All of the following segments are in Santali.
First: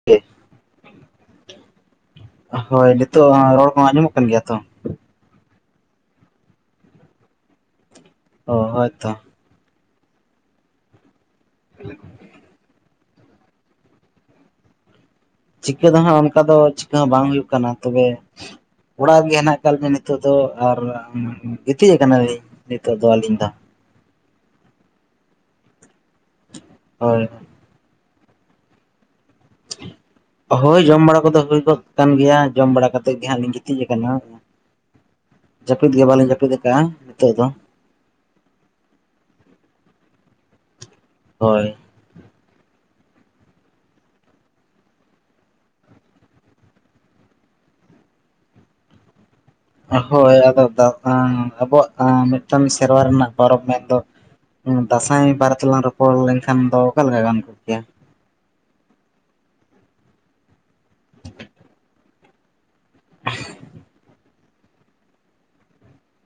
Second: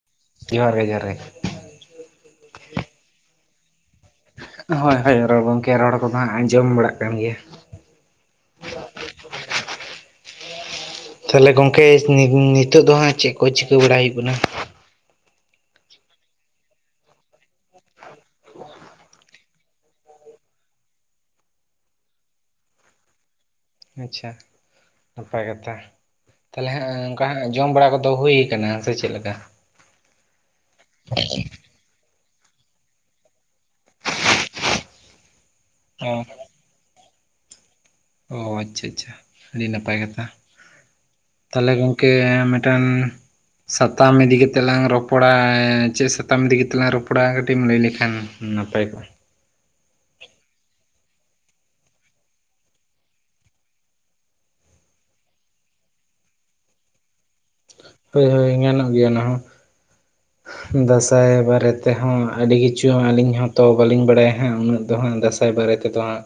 [inaudible] [unintelligible] ᱡᱚᱦᱟᱨ ᱜᱮ, ᱡᱚᱦᱟᱨ ᱜᱮ, ᱦᱳᱭ ᱱᱤᱛᱳᱜ ᱨᱚᱲ ᱠᱚᱦᱚᱸ ᱟᱸᱡᱚᱢᱚᱜ ᱠᱟᱱ ᱜᱮᱭᱟ ᱛᱚ? ᱦᱳᱭ, ᱦᱳᱭ, ᱜᱚᱢᱠᱮ ᱨᱚᱲ ᱠᱚᱫᱚ ᱦᱟᱸᱜ, ᱟᱸᱡᱚᱢ ᱵᱟᱲᱟᱜ ᱠᱟᱱ ᱜᱮᱭᱟ᱾ ᱚ, ᱦᱳᱭᱛᱚ, ᱛᱟᱦᱚᱞᱮ ᱜᱚᱝᱠᱮ ᱱᱤᱛᱚᱜ ᱫᱚ ᱦᱟᱸᱜ ᱪᱮᱫ ᱠᱚ ᱪᱤᱠᱟᱹ ᱵᱟᱲᱟᱟᱭ ᱦᱩᱭᱩᱜ ᱠᱟᱱᱟ? ᱪᱤᱠᱟᱹ ᱫᱚ ᱦᱟᱸᱜ ᱚᱱᱠᱟ ᱫᱚ ᱪᱤᱠᱟᱹ ᱦᱚᱸ ᱵᱟᱝ ᱦᱩᱭᱩᱜ ᱠᱟᱱᱟ ᱛᱚᱵᱮ ᱚᱲᱟᱜ ᱨᱮᱜᱮ ᱦᱮᱱᱟᱜ ᱟᱠᱟᱫ ᱞᱤᱧᱟ ᱱᱤᱛᱚᱜ ᱫᱚ ᱟᱨ ᱜᱤᱛᱤᱡ ᱟᱠᱟᱱᱟ ᱞᱤᱧ ᱱᱮᱛᱳᱜ ᱫᱚ ᱟᱹᱞᱤᱧ ᱫᱚ ᱟᱪᱪᱷᱟ ᱱᱟᱯᱟᱭ ᱠᱟᱛᱷᱟ ᱛᱟᱦᱞᱮ ᱦᱟᱸᱜ ᱦᱳᱭ ᱱᱚᱝᱠᱟ ᱦᱟᱸᱜ ᱡᱚᱢ ᱵᱟᱲᱟ ᱠᱚᱫᱚ ᱦᱩᱭ ᱟᱠᱟᱱᱟ ᱥᱮ ᱪᱮᱫ ᱞᱮᱠᱟ ᱦᱳᱭ ᱡᱚᱢ ᱵᱟᱲᱟ ᱠᱚᱫᱚ ᱦᱩᱭ ᱜᱚᱫ ᱟᱠᱟᱱ ᱜᱮᱭᱟ ᱡᱚᱢ ᱵᱟᱲᱟ ᱠᱟᱛᱮᱫ ᱜᱮ ᱦᱟᱸᱜ ᱞᱤᱧ ᱜᱤᱛᱤᱡ ᱟᱠᱟᱱᱟ ᱡᱟᱹᱯᱤᱫ ᱜᱮ ᱦᱮᱸ ᱵᱟᱞᱤᱧ ᱡᱟᱹᱯᱤᱫ ᱠᱟᱜᱼᱟ ᱱᱤᱛᱳᱜ ᱫᱚ ᱚ ᱟᱪᱪᱷᱟ ᱟᱪᱪᱷᱟ ᱟᱹᱰᱤ ᱱᱟᱯᱟᱭ ᱠᱟᱛᱷᱟ ᱦᱳᱭ ᱛᱟᱦᱚᱞᱮ ᱜᱚᱝ ᱠᱮ ᱢᱤᱫᱴᱮᱱ ᱥᱟᱛᱟᱢ ᱤᱫᱤ ᱠᱟᱛᱮ ᱞᱟᱝ ᱨᱚᱯᱚᱲᱟ ᱪᱮᱫ ᱥᱟᱛᱟᱢ ᱤᱫᱤ ᱠᱟᱛᱮ ᱞᱟᱝ ᱨᱚᱯᱚᱲᱟ ᱠᱟᱹᱴᱤᱡ ᱮᱢ ᱞᱟᱹᱭ ᱞᱮᱠᱷᱟᱱ ᱱᱟᱯᱟᱭ ᱠᱚᱜᱼᱟ ᱦᱳᱭ ᱟᱫᱚ ᱟᱵᱚᱣᱟᱜ ᱢᱤᱫᱴᱟᱝ ᱥᱮᱨᱣᱟ ᱨᱮᱱᱟᱜ ᱯᱚᱨᱚᱵᱽ ᱢᱮᱱ ᱫᱚ ᱫᱟᱸᱥᱟᱭ ᱵᱟᱨᱮ ᱛᱮᱞᱟᱝ ᱨᱚᱯᱚᱲ ᱞᱮᱱᱠᱷᱟᱱ ᱫᱚ ᱚᱠᱟ ᱞᱮᱠᱟ ᱜᱟᱱ ᱠᱚᱜ ᱠᱮᱭᱟ ᱦᱳᱭ ᱦᱳᱭ ᱜᱟᱱᱚᱜ ᱜᱮᱭᱟ ᱚᱱᱟ ᱦᱚᱸ ᱫᱟᱸᱥᱟᱭ ᱵᱟᱨᱮ ᱛᱮᱦᱚᱸ ᱟᱹᱰᱤ ᱠᱤᱪ ᱷᱩ ᱟᱹᱞᱤᱧ ᱦᱚᱸ ᱛᱚ ᱵᱟᱹᱞᱤᱧ ᱵᱟᱲᱟᱭᱟ ᱦᱟᱸᱜ ᱩᱱᱟᱹᱜ ᱫᱚ ᱦᱟᱸᱜ ᱫᱟᱸᱥᱟᱭ ᱵᱟᱨᱮ ᱛᱮᱫᱚ ᱦᱟᱸᱜ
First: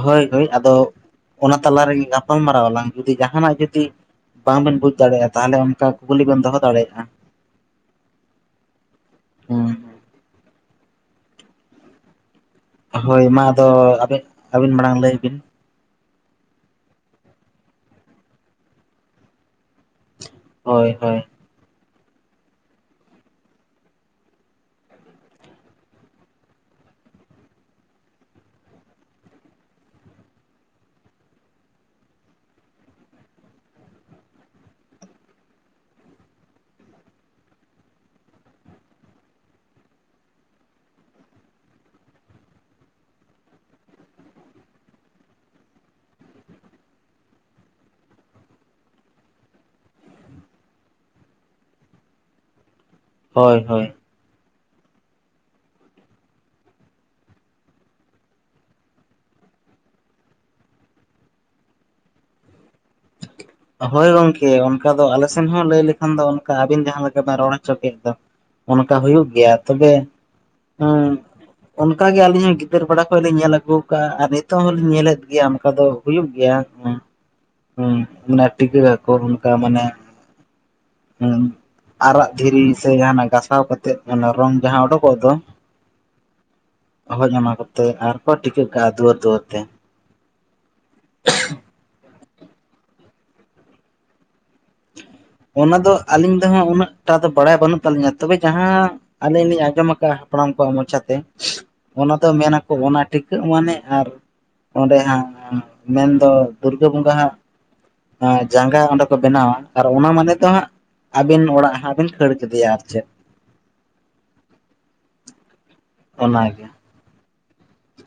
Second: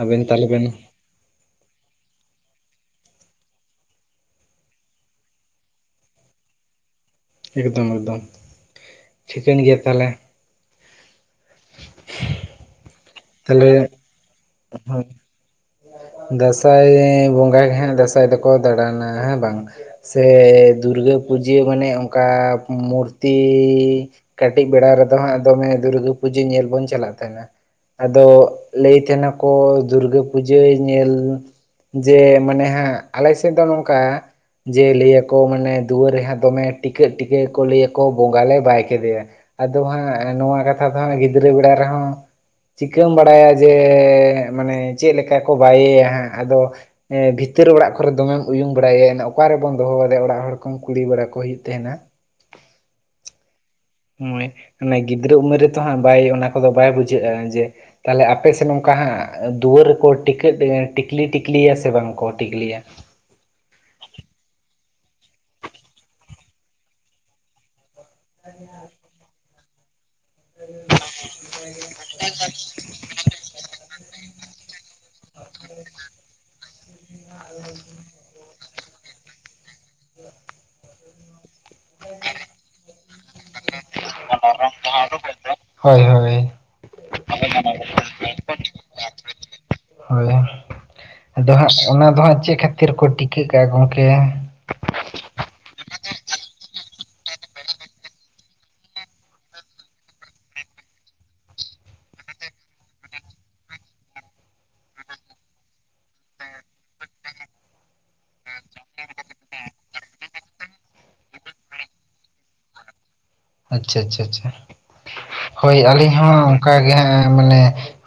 ᱟᱵᱮᱱ ᱦᱳᱭ ᱛᱟᱦᱚᱞᱮ ᱵᱮᱱ ᱟᱫᱚ ᱚᱱᱟ ᱛᱟᱞᱟ ᱨᱮᱜᱮ ᱜᱟᱯᱟᱞ ᱢᱟᱨᱟᱨᱟᱣ ᱟᱞᱟᱝ ᱡᱩᱫᱤ ᱡᱟᱦᱟᱱᱟᱜ ᱡᱩᱫᱤ ᱵᱟᱝ ᱵᱮᱱ ᱵᱩᱡᱽ ᱫᱟᱲᱮᱭᱟᱜᱼᱟ ᱛᱟᱦᱞᱮ ᱚᱱᱠᱟ ᱠᱩᱠᱞᱤ ᱵᱮᱱ ᱫᱚᱦᱚ ᱫᱟᱲᱮᱭᱟᱜᱼᱟ ᱮᱠᱫᱚᱢ ᱮᱠᱫᱚᱢ ᱴᱷᱤᱠᱟᱹᱱ ᱜᱮᱭᱟ ᱛᱟᱦᱞᱮ ᱦᱳᱭ ᱢᱟ ᱟᱫᱚ ᱛᱟᱦᱚᱞᱮ ᱟᱹᱵᱤᱱ ᱟᱹᱵᱤᱱ ᱢᱟᱲᱟᱝ ᱦᱳᱭ ᱞᱟᱹᱭ ᱵᱤᱱ ᱫᱟᱸᱥᱟᱭ ᱵᱚᱸᱜᱟ ᱜᱮ ᱦᱟᱸᱜ ᱫᱟᱸᱥᱟᱭ ᱫᱚᱠᱚ ᱫᱟᱬᱟᱱᱟ ᱦᱮᱸ ᱵᱟᱝ ᱥᱮ ᱦᱳᱭ ᱫᱩᱨᱜᱟᱹ ᱦᱳᱭ ᱯᱩᱡᱟᱹ ᱢᱟᱱᱮ ᱚᱱᱠᱟ ᱢᱩᱨᱛᱤ ᱠᱟᱹᱴᱤᱡ ᱵᱮᱲᱟ ᱨᱮᱫᱚ ᱦᱟᱸᱜ ᱫᱚᱢᱮ ᱫᱩᱨᱜᱟᱹ ᱯᱩᱡᱟᱹ ᱧᱮᱞ ᱵᱚᱱ ᱪᱟᱞᱟᱜ ᱛᱟᱦᱮᱱᱟ ᱟᱫᱚ ᱞᱟᱹᱭ ᱛᱟᱦᱮᱱ ᱟᱠᱚ ᱫᱩᱨᱜᱟᱹ ᱯᱩᱡᱟᱹ ᱧᱮᱞ ᱡᱮ ᱢᱟᱱᱮ ᱦᱟᱸᱜ ᱟᱞᱮ ᱥᱮᱫ ᱫᱚ ᱱᱚᱝᱠᱟ ᱡᱮ ᱞᱟᱹᱭ ᱟᱠᱚ ᱢᱟᱱᱮ ᱫᱩᱣᱟᱹᱨ ᱨᱮ ᱦᱟᱸᱜ ᱫᱚᱢᱮ ᱴᱤᱠᱟᱹᱜ ᱴᱤᱠᱟᱹᱜ ᱟᱠᱚ ᱞᱟᱹᱭ ᱟᱠᱚ ᱵᱚᱸᱜᱟ ᱞᱮ ᱵᱟᱭ ᱠᱮᱫᱮᱭᱟ ᱟᱫᱚ ᱦᱟᱸᱜ ᱱᱚᱣᱟ ᱠᱟᱛᱷᱟ ᱫᱚ ᱦᱟᱸᱜ ᱜᱤᱫᱽᱨᱟᱹ ᱵᱮᱲᱟ ᱨᱮᱦᱚᱸ ᱪᱤᱠᱟᱹᱢ ᱵᱟᱲᱟᱭᱟ ᱡᱮ ᱢᱟᱱᱮ ᱪᱮᱫ ᱞᱮᱠᱟ ᱠᱚ ᱵᱟᱭᱮᱭᱟ ᱦᱟᱸᱜ ᱟᱫᱚ ᱵᱷᱤᱛᱟᱹᱨ ᱚᱲᱟᱜ ᱠᱚᱨᱮ ᱫᱚᱢᱮᱢ ᱩᱭᱩᱝ ᱵᱟᱲᱟᱭᱟ ᱚᱠᱟᱨ ᱨᱮᱵᱚᱱ ᱫᱚᱦᱚ ᱠᱮᱫᱮᱭᱟ ᱚᱲᱟᱜ ᱦᱚᱲ ᱠᱚ ᱠᱩᱞᱤ ᱵᱟᱲᱟ ᱠᱚ ᱦᱩᱭᱩᱜ ᱛᱟᱦᱮᱱᱟ ᱦᱳᱭ ᱦᱳᱭ ᱦᱳᱭ ᱢᱟᱱᱮ ᱜᱤᱫᱽᱨᱟᱹ ᱩᱢᱮᱨ ᱨᱮᱛᱚ ᱦᱟᱸᱜ ᱵᱟᱭ ᱚᱱᱟ ᱠᱚᱫᱚ ᱵᱟᱭ ᱵᱩᱡᱷᱟᱹᱜᱼᱟ ᱡᱮ ᱛᱟᱦᱞᱮ ᱟᱯᱮ ᱥᱮᱫ ᱚᱱᱠᱟ ᱦᱟᱸᱜ ᱫᱩᱣᱟᱹᱨ ᱨᱮᱠᱚ ᱴᱤᱠᱟᱹᱜ ᱴᱤᱠᱞᱤ ᱴᱤᱠᱞᱤᱭᱟ ᱥᱮ ᱵᱟᱝᱠᱚ ᱴᱤᱠᱞᱤᱭᱟ ᱦᱳᱭ ᱜᱚᱝᱠᱮ ᱚᱱᱠᱟ ᱫᱚ ᱟᱞᱮ ᱥᱮᱱ ᱦᱚᱸ ᱞᱟᱹᱭ ᱞᱮᱠᱷᱟᱱ ᱫᱚ ᱚᱱᱠᱟ ᱟᱵᱤᱱ ᱡᱟᱦᱟᱸ ᱞᱮᱠᱟ ᱵᱤᱱ ᱨᱚᱲ ᱦᱚᱪᱚᱠᱮᱜ ᱫᱚ ᱚᱱᱠᱟ ᱦᱩᱭᱩᱜ ᱜᱮᱭᱟ ᱛᱚᱵᱮ ᱦᱩᱸ ᱚᱱᱠᱟ ᱜᱮ ᱟᱹᱞᱤᱧ ᱦᱚᱸ ᱜᱤᱫᱟᱹᱨ ᱵᱮᱲᱟ ᱠᱷᱚᱡ ᱞᱤᱧ ᱧᱮᱞ ᱟᱹᱜᱩ ᱟᱠᱟᱜᱼᱟ ᱟᱨ ᱱᱤᱛᱚᱜ ᱦᱚᱞᱤᱧ ᱧᱮᱞᱮᱫ ᱜᱮᱭᱟ ᱚᱱᱠᱟ ᱫᱚ ᱦᱩᱭᱩᱜ ᱜᱮᱭᱟ ᱦᱩᱸ ᱢᱟᱱᱮ ᱴᱤᱠᱟᱹᱠ ᱟᱠᱚ ᱚᱱᱠᱟ ᱢᱟᱱᱮ ᱦᱩᱸ ᱟᱨᱟᱜ ᱫᱷᱤᱨᱤ ᱥᱮ ᱡᱟᱦᱱᱟᱜ ᱜᱟᱥᱟᱣ ᱠᱟᱛᱮᱜ ᱨᱚᱝ ᱡᱟᱦᱟᱸ ᱳᱰᱳᱠᱚᱜ ᱫᱚ ᱦᱳᱭ ᱦᱳᱭ ᱦᱳᱭ ᱚᱱᱟ ᱠᱚᱛᱮ ᱟᱨ ᱠᱚ ᱴᱤᱠᱟᱹᱜ ᱠᱟᱜᱼᱟ ᱫᱩᱣᱟᱹᱨ ᱫᱩᱣᱟᱹᱨ ᱛᱮ ᱛᱟᱦᱚᱞᱮ ᱟᱫᱚ ᱦᱟᱸᱜ ᱚᱱᱟ ᱫᱚ ᱦᱟᱸᱜ ᱪᱮᱫ ᱠᱷᱟᱹᱛᱤᱨ ᱠᱚ ᱴᱤᱠᱟᱹᱜ ᱠᱟᱜᱼᱟ ᱜᱚᱝᱠᱮ ᱚᱱᱟ ᱫᱚ ᱟᱹᱞᱤᱧ ᱫᱚ ᱦᱟᱸᱜ ᱩᱱᱟᱹᱜ ᱴᱟ ᱫᱚ ᱵᱟᱲᱟᱭ ᱵᱟᱹᱱᱩᱜ ᱛᱟᱹᱞᱤᱧᱟ ᱛᱚᱵᱮ ᱡᱟᱦᱟᱸ ᱟᱹᱞᱤᱧ ᱞᱤᱧ ᱟᱸᱡᱚᱢ ᱠᱟᱜᱼᱟ ᱦᱟᱯᱲᱟᱢ ᱠᱚᱣᱟᱜ ᱢᱚᱪᱟ ᱛᱮ ᱚᱱᱟ ᱫᱚ ᱢᱮᱱᱟᱠᱚ ᱚᱱᱟ ᱴᱤᱠᱟᱹᱜ ᱢᱟᱱᱮ ᱟᱨ ᱚᱸᱰᱮ ᱦᱟᱸᱜ ᱢᱮᱱᱫᱚ ᱫᱩᱨᱜᱟᱹ ᱵᱚᱸᱜᱟ ᱦᱟᱸᱜ ᱡᱟᱸᱜᱟ ᱚᱸᱰᱮ ᱠᱚ ᱵᱮᱱᱟᱣᱟ ᱚᱱᱟ ᱢᱟᱱᱮ ᱛᱚ ᱦᱟᱸᱜ ᱟᱹᱵᱤᱱ ᱚᱲᱟᱜ ᱦᱟᱸᱜ ᱵᱤᱱ ᱠᱷᱟᱹᱲ ᱠᱮᱫᱮᱭᱟ ᱟᱨ ᱪᱮᱫ ᱟᱪᱪᱷᱟ ᱟᱪᱪᱷᱟ ᱟᱪᱪᱷᱟ ᱦᱳᱭ ᱟᱹᱞᱤᱧ ᱦᱚᱸ ᱚᱱᱟᱜᱮ ᱚᱱᱠᱟ ᱜᱮ ᱦᱮᱸ ᱢᱟᱱᱮ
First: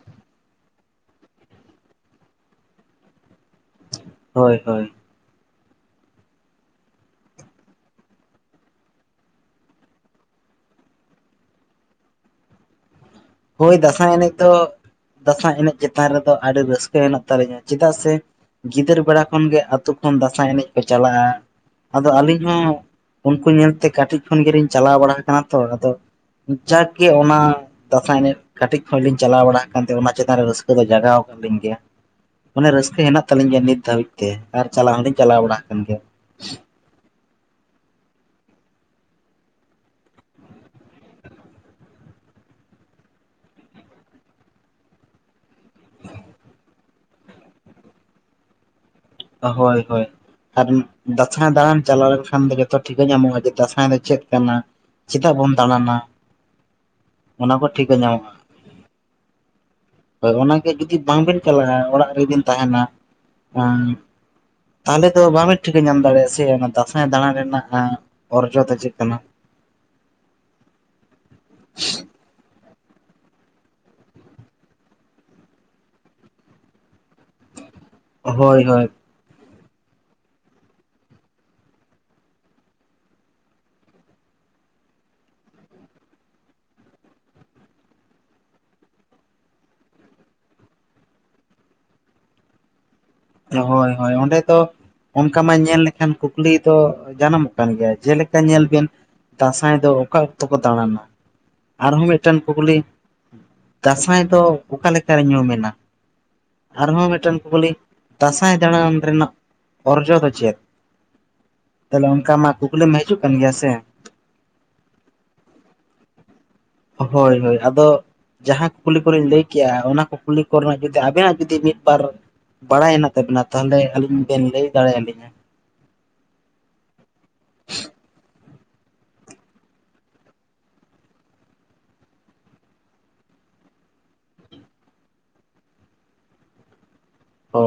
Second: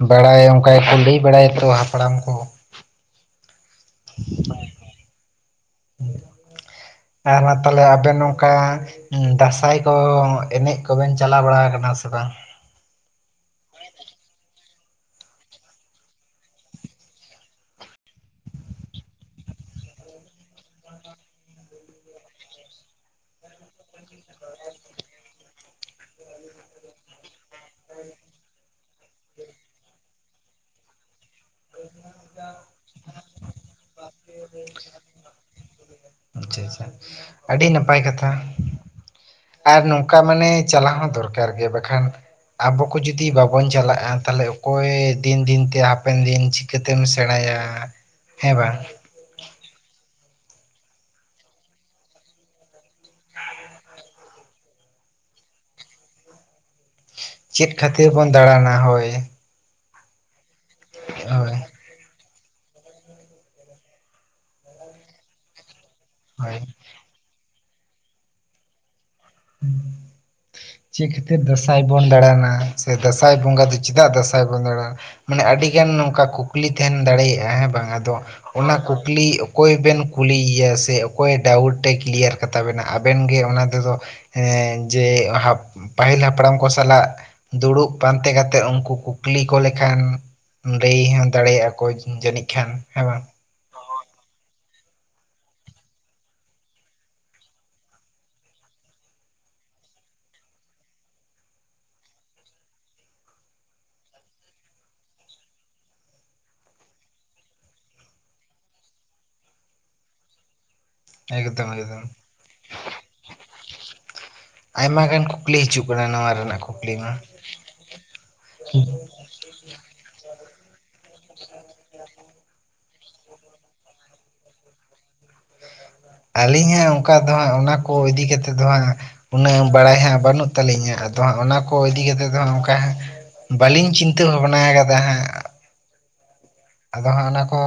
ᱵᱟᱲᱟᱭ ᱚᱱᱠᱟ ᱜᱮᱠᱚ ᱞᱟᱹᱭ ᱵᱟᱲᱟᱭᱟᱛᱚ ᱦᱟᱯᱲᱟᱢ ᱠᱚ ᱦᱳᱭ ᱦᱳᱭ ᱟᱨ ᱚᱱᱟ ᱛᱟᱦᱞᱮ ᱟᱵᱮᱱ ᱱᱚᱝᱠᱟ ᱦᱩᱸ ᱫᱟᱸᱥᱟᱭ ᱠᱚ ᱮᱱᱮᱡ ᱠᱚᱵᱮᱱ ᱪᱟᱞᱟᱣ ᱵᱟᱲᱟ ᱟᱠᱟᱱᱟ ᱥᱮ ᱵᱟᱝ ᱦᱳᱭ ᱫᱟᱸᱥᱟᱭ ᱮᱱᱮᱡ ᱫᱚ, ᱫᱟᱸᱥᱟᱭ ᱮᱱᱮᱡ ᱪᱮᱛᱟᱱ ᱨᱮᱫᱚ ᱟᱹᱰᱤ ᱨᱟᱹᱥᱠᱟᱹ ᱦᱮᱱᱟᱜ ᱛᱟᱹᱞᱤᱧᱟ᱾ ᱪᱮᱫᱟᱜ ᱥᱮ ᱜᱤᱫᱟᱹᱨ ᱵᱮᱲᱟ ᱠᱷᱚᱱ ᱜᱮ ᱟᱛᱳ ᱠᱷᱚᱱ ᱫᱟᱸᱥᱟᱭ ᱮᱱᱮᱡ ᱠᱚ ᱪᱟᱞᱟᱜᱼᱟ᱾ ᱟᱫᱚ ᱟᱹᱞᱤᱧ ᱦᱚᱸ ᱩᱱᱠᱩ ᱧᱮᱞᱛᱮ ᱠᱟᱹᱴᱤᱡ ᱠᱷᱚᱱ ᱜᱮᱞᱤᱧ ᱪᱟᱞᱟᱣ ᱵᱟᱲᱟ ᱠᱟᱱᱟ ᱛᱚ, ᱟᱫᱚ ᱡᱟᱜ ᱜᱮ ᱚᱱᱟ ᱫᱟᱸᱥᱟᱭ ᱮᱱᱮᱡ ᱠᱟᱹᱴᱤᱡ ᱠᱷᱚᱡ ᱞᱤᱧ ᱪᱟᱞᱟᱣ ᱵᱟᱲᱟ ᱠᱟᱱ ᱛᱮ, ᱚᱱᱟ ᱪᱮᱛᱟᱱ ᱨᱮ ᱨᱟᱹᱥᱠᱟᱹ ᱫᱚ ᱡᱟᱜᱟᱣ ᱠᱟᱫ ᱞᱤᱧ ᱜᱮᱭᱟ᱾ ᱢᱟᱱᱮ ᱨᱟᱹᱥᱠᱟᱹ ᱦᱮᱱᱟᱜ ᱛᱟᱹᱞᱤᱧ ᱜᱮᱭᱟ ᱱᱤᱛ ᱫᱷᱟᱹᱵᱤᱡ ᱛᱮ ᱟᱨ ᱪᱟᱞᱟᱣ ᱦᱚᱸᱞᱤᱧ ᱪᱟᱞᱟᱣ ᱵᱟᱲᱟ ᱠᱟᱱ ᱜᱮᱭᱟ᱾ ᱟᱪᱪᱷᱟ ᱟᱪᱪᱷᱟ, ᱟᱹᱰᱤ ᱱᱟᱯᱟᱭ ᱠᱟᱛᱷᱟ᱾ ᱟᱨ ᱱᱚᱝᱠᱟ ᱢᱟᱱᱮ ᱪᱟᱞᱟᱣ ᱦᱚᱸ ᱫᱚᱨᱠᱟᱨ ᱜᱮ ᱵᱟᱠᱷᱟᱱ ᱟᱵᱚ ᱠᱚ ᱡᱩᱫᱤ ᱵᱟᱵᱚᱱ ᱪᱟᱞᱟᱜᱼᱟ, ᱛᱟᱦᱞᱮ ᱚᱠᱚᱭ ᱫᱤᱱ- ᱫᱤᱱ ᱛᱮ ᱦᱟᱯᱮᱱ ᱫᱤᱱ ᱪᱤᱠᱟᱹᱛᱮᱢ ᱥᱮᱬᱟᱭᱟ, ᱦᱮᱸ ᱵᱟᱝ? ᱦᱳᱭ ᱦᱳᱭ᱾ ᱟᱨ ᱫᱟᱸᱥᱟᱭ ᱫᱟᱬᱟᱱ ᱪᱟᱞᱟᱣ ᱞᱮᱱᱠᱷᱟᱱ ᱫᱚ ᱡᱚᱛᱚ ᱴᱷᱤᱠᱟᱹ ᱧᱟᱢᱚᱜᱼᱟ ᱡᱮ ᱫᱟᱸᱥᱟᱭ ᱫᱚ ᱪᱮᱫ ᱠᱟᱱᱟ? ᱪᱮᱫᱟᱜ ᱵᱚᱱ ᱫᱟᱬᱟᱱᱟ? ᱚᱱᱟ ᱠᱚ ᱪᱮᱫ ᱴᱷᱤᱠᱟᱹ ᱠᱷᱟᱹᱛᱤᱨ ᱧᱟᱢᱚᱜᱼᱟ ᱵᱚᱱ ᱫᱟᱬᱟᱱᱟ? ᱦᱳᱭ! ᱦᱳᱭ ᱚᱱᱟᱜᱮ ᱡᱩᱫᱤ ᱵᱟᱝᱵᱮᱱ ᱦᱳᱭ ᱪᱟᱞᱟᱜᱼᱟ, ᱚᱲᱟᱜ ᱨᱮᱵᱤᱱ ᱛᱟᱦᱮᱱᱟ ᱛᱟᱦᱚᱞᱮ ᱫᱚ ᱵᱟ ᱵᱤᱱ ᱴᱷᱤᱠᱟᱹ ᱧᱟᱢ ᱫᱟᱲᱮᱭᱟᱜᱼᱟ ᱦᱳᱭ ᱥᱮ ᱫᱟᱸᱥᱟᱭ ᱫᱟᱬᱟᱱ ᱨᱮᱱᱟᱜ ᱚᱨᱡᱚ ᱫᱚ ᱪᱮᱫ ᱠᱟᱱᱟ? [inaudible] ᱪᱮᱫ ᱠᱷᱟᱹᱛᱤᱨ ᱫᱟᱸᱥᱟᱭ ᱵᱚᱱ ᱫᱟᱬᱟᱱᱟ ᱥᱮ ᱫᱟᱸᱥᱟᱭ ᱵᱚᱸᱜᱟ ᱫᱚ ᱪᱮᱫᱟᱜ ᱫᱟᱸᱥᱟᱭ ᱵᱚᱱ ᱫᱟᱬᱟᱱᱟ? ᱢᱟᱱᱮ ᱟᱹᱰᱤᱜᱟᱱ ᱱᱚᱝᱠᱟ ᱠᱩᱠᱞᱤ ᱛᱟᱦᱮᱱ ᱫᱟᱲᱮᱭᱟᱜᱼᱟ ᱦᱮᱸ ᱵᱟᱝ? ᱟᱫᱚ ᱦᱳᱭ ᱚᱱᱟ ᱦᱳᱭ ᱠᱩᱠᱞᱤ ᱠᱩᱠᱞᱤ ᱚᱠᱚᱭ ᱵᱮᱱ ᱠᱩᱞᱤᱭᱮᱭᱟ ᱥᱮ ᱚᱠᱚᱭ ᱰᱟᱣᱩᱴ ᱮ ᱠᱞᱤᱭᱟᱨ ᱠᱟᱛᱟ ᱵᱮᱱᱟ ᱟᱵᱮᱱ ᱜᱮ ᱚᱱᱟ ᱛᱮᱫᱚ ᱦᱮᱸ ᱡᱮ ᱯᱟᱹᱦᱤᱞ ᱦᱟᱯᱲᱟᱢ ᱠᱚ ᱥᱟᱞᱟᱜ ᱫᱩᱲᱩᱵ ᱯᱟᱱᱛᱮ ᱠᱟᱛᱮᱫ ᱩᱱᱠᱩ ᱠᱩᱠᱞᱤ ᱠᱚ ᱞᱮᱠᱷᱟᱱ ᱞᱟᱹᱭ ᱦᱚᱸ ᱫᱟᱲᱮᱭᱟᱜᱼᱟ ᱠᱚ ᱡᱟᱹᱱᱤᱡ ᱠᱷᱟᱱ ᱦᱮᱸ ᱵᱟᱝ? ᱦᱳᱭ ᱦᱳᱭ ᱚᱸᱰᱮ ᱛᱚ ᱚᱱᱠᱟ ᱢᱟ ᱧᱮᱞ ᱞᱮᱠᱷᱟᱱ ᱠᱩᱠᱞᱤ ᱫᱚ ᱡᱟᱱᱟᱢᱚᱜ ᱠᱟᱱ ᱜᱮᱭᱟ᱾ ᱡᱮᱞᱮᱠᱟ ᱧᱮᱞ ᱵᱮᱱ ᱫᱟᱸᱥᱟᱭ ᱫᱚ ᱚᱠᱟ ᱚᱠᱛᱚ ᱠᱚ ᱫᱟᱬᱟᱱᱟ? ᱟᱨᱦᱚᱸ ᱢᱤᱫᱴᱟᱝ ᱠᱩᱠᱞᱤ ᱫᱟᱸᱥᱟᱭ ᱫᱚ ᱚᱠᱟ ᱞᱮᱠᱟᱨᱮ ᱧᱩᱢᱮᱱᱟ? ᱟᱨᱦᱚᱸ ᱢᱤᱫᱴᱟᱝ ᱠᱩᱠᱞᱤ ᱫᱟᱸᱥᱟᱭ ᱫᱟᱬᱟᱱ ᱨᱮᱱᱟᱜ ᱚᱨᱡᱽ ᱫᱚ ᱪᱮᱫ? ᱮᱠᱫᱚᱢ ᱮᱠᱫᱚᱢ ᱛᱟᱦᱞᱮ ᱚᱱᱠᱟ ᱢᱟ ᱠᱩᱠᱞᱤ ᱢᱟ ᱦᱤᱡᱩᱜ ᱠᱟᱱ ᱜᱮᱭᱟ ᱥᱮ ᱟᱭᱢᱟ ᱜᱟᱱ ᱠᱩᱠᱞᱤ ᱦᱤᱡᱩᱜ ᱠᱟᱱᱟ, ᱱᱚᱣᱟ ᱨᱮᱱᱟᱜ ᱠᱩᱠᱞᱤ [inaudible] ᱦᱳᱭ ᱦᱳᱭ, ᱟᱫᱚ ᱡᱟᱦᱟᱸ ᱠᱩᱠᱞᱤ ᱠᱚᱨᱮᱧ ᱞᱟᱹᱭ ᱠᱮᱜᱼᱟ, ᱚᱱᱟ ᱠᱩᱠᱞᱤ ᱠᱚᱨᱮ ᱱᱟᱜ ᱡᱩᱫᱤ ᱟᱵᱮᱱᱟᱜ ᱡᱩᱫᱤ ᱢᱤᱫ-ᱵᱟᱨ ᱵᱟᱲᱟᱭ ᱦᱮᱱᱟᱜ ᱛᱟᱵᱮᱱᱟ ᱛᱟᱦᱚᱞᱮ ᱟᱹᱞᱤᱧ ᱵᱮᱱ ᱞᱟᱹᱭ ᱫᱟᱲᱮᱭᱟ ᱞᱤᱧᱟ ᱟᱹᱞᱤᱧ ᱦᱟᱸᱜ ᱚᱱᱠᱟ ᱫᱚ ᱦᱟᱸᱜ ᱚᱱᱟ ᱠᱚ ᱤᱫᱤ ᱠᱟᱛᱮᱫ ᱫᱚ ᱦᱟᱸᱜ ᱩᱱᱟᱹᱜ ᱵᱟᱲᱟᱭ ᱦᱟᱸᱜ ᱵᱟᱹᱱᱩᱜ ᱛᱟᱹᱞᱤᱧᱟ᱾ ᱟᱫᱚ ᱦᱟᱸᱜ ᱚᱱᱟ ᱠᱚ ᱤᱫᱤ ᱠᱟᱛᱮᱜ ᱫᱚ ᱦᱟᱸᱜ ᱚᱱᱠᱟ ᱵᱟᱹᱞᱤᱧ ᱪᱤᱱᱛᱟᱹ ᱵᱷᱟᱵᱱᱟ ᱟᱠᱟᱫᱟ ᱦᱟᱜᱸ᱾ ᱟᱫᱚ ᱦᱟᱸᱜ ᱚᱱᱟ ᱠᱚ ᱚ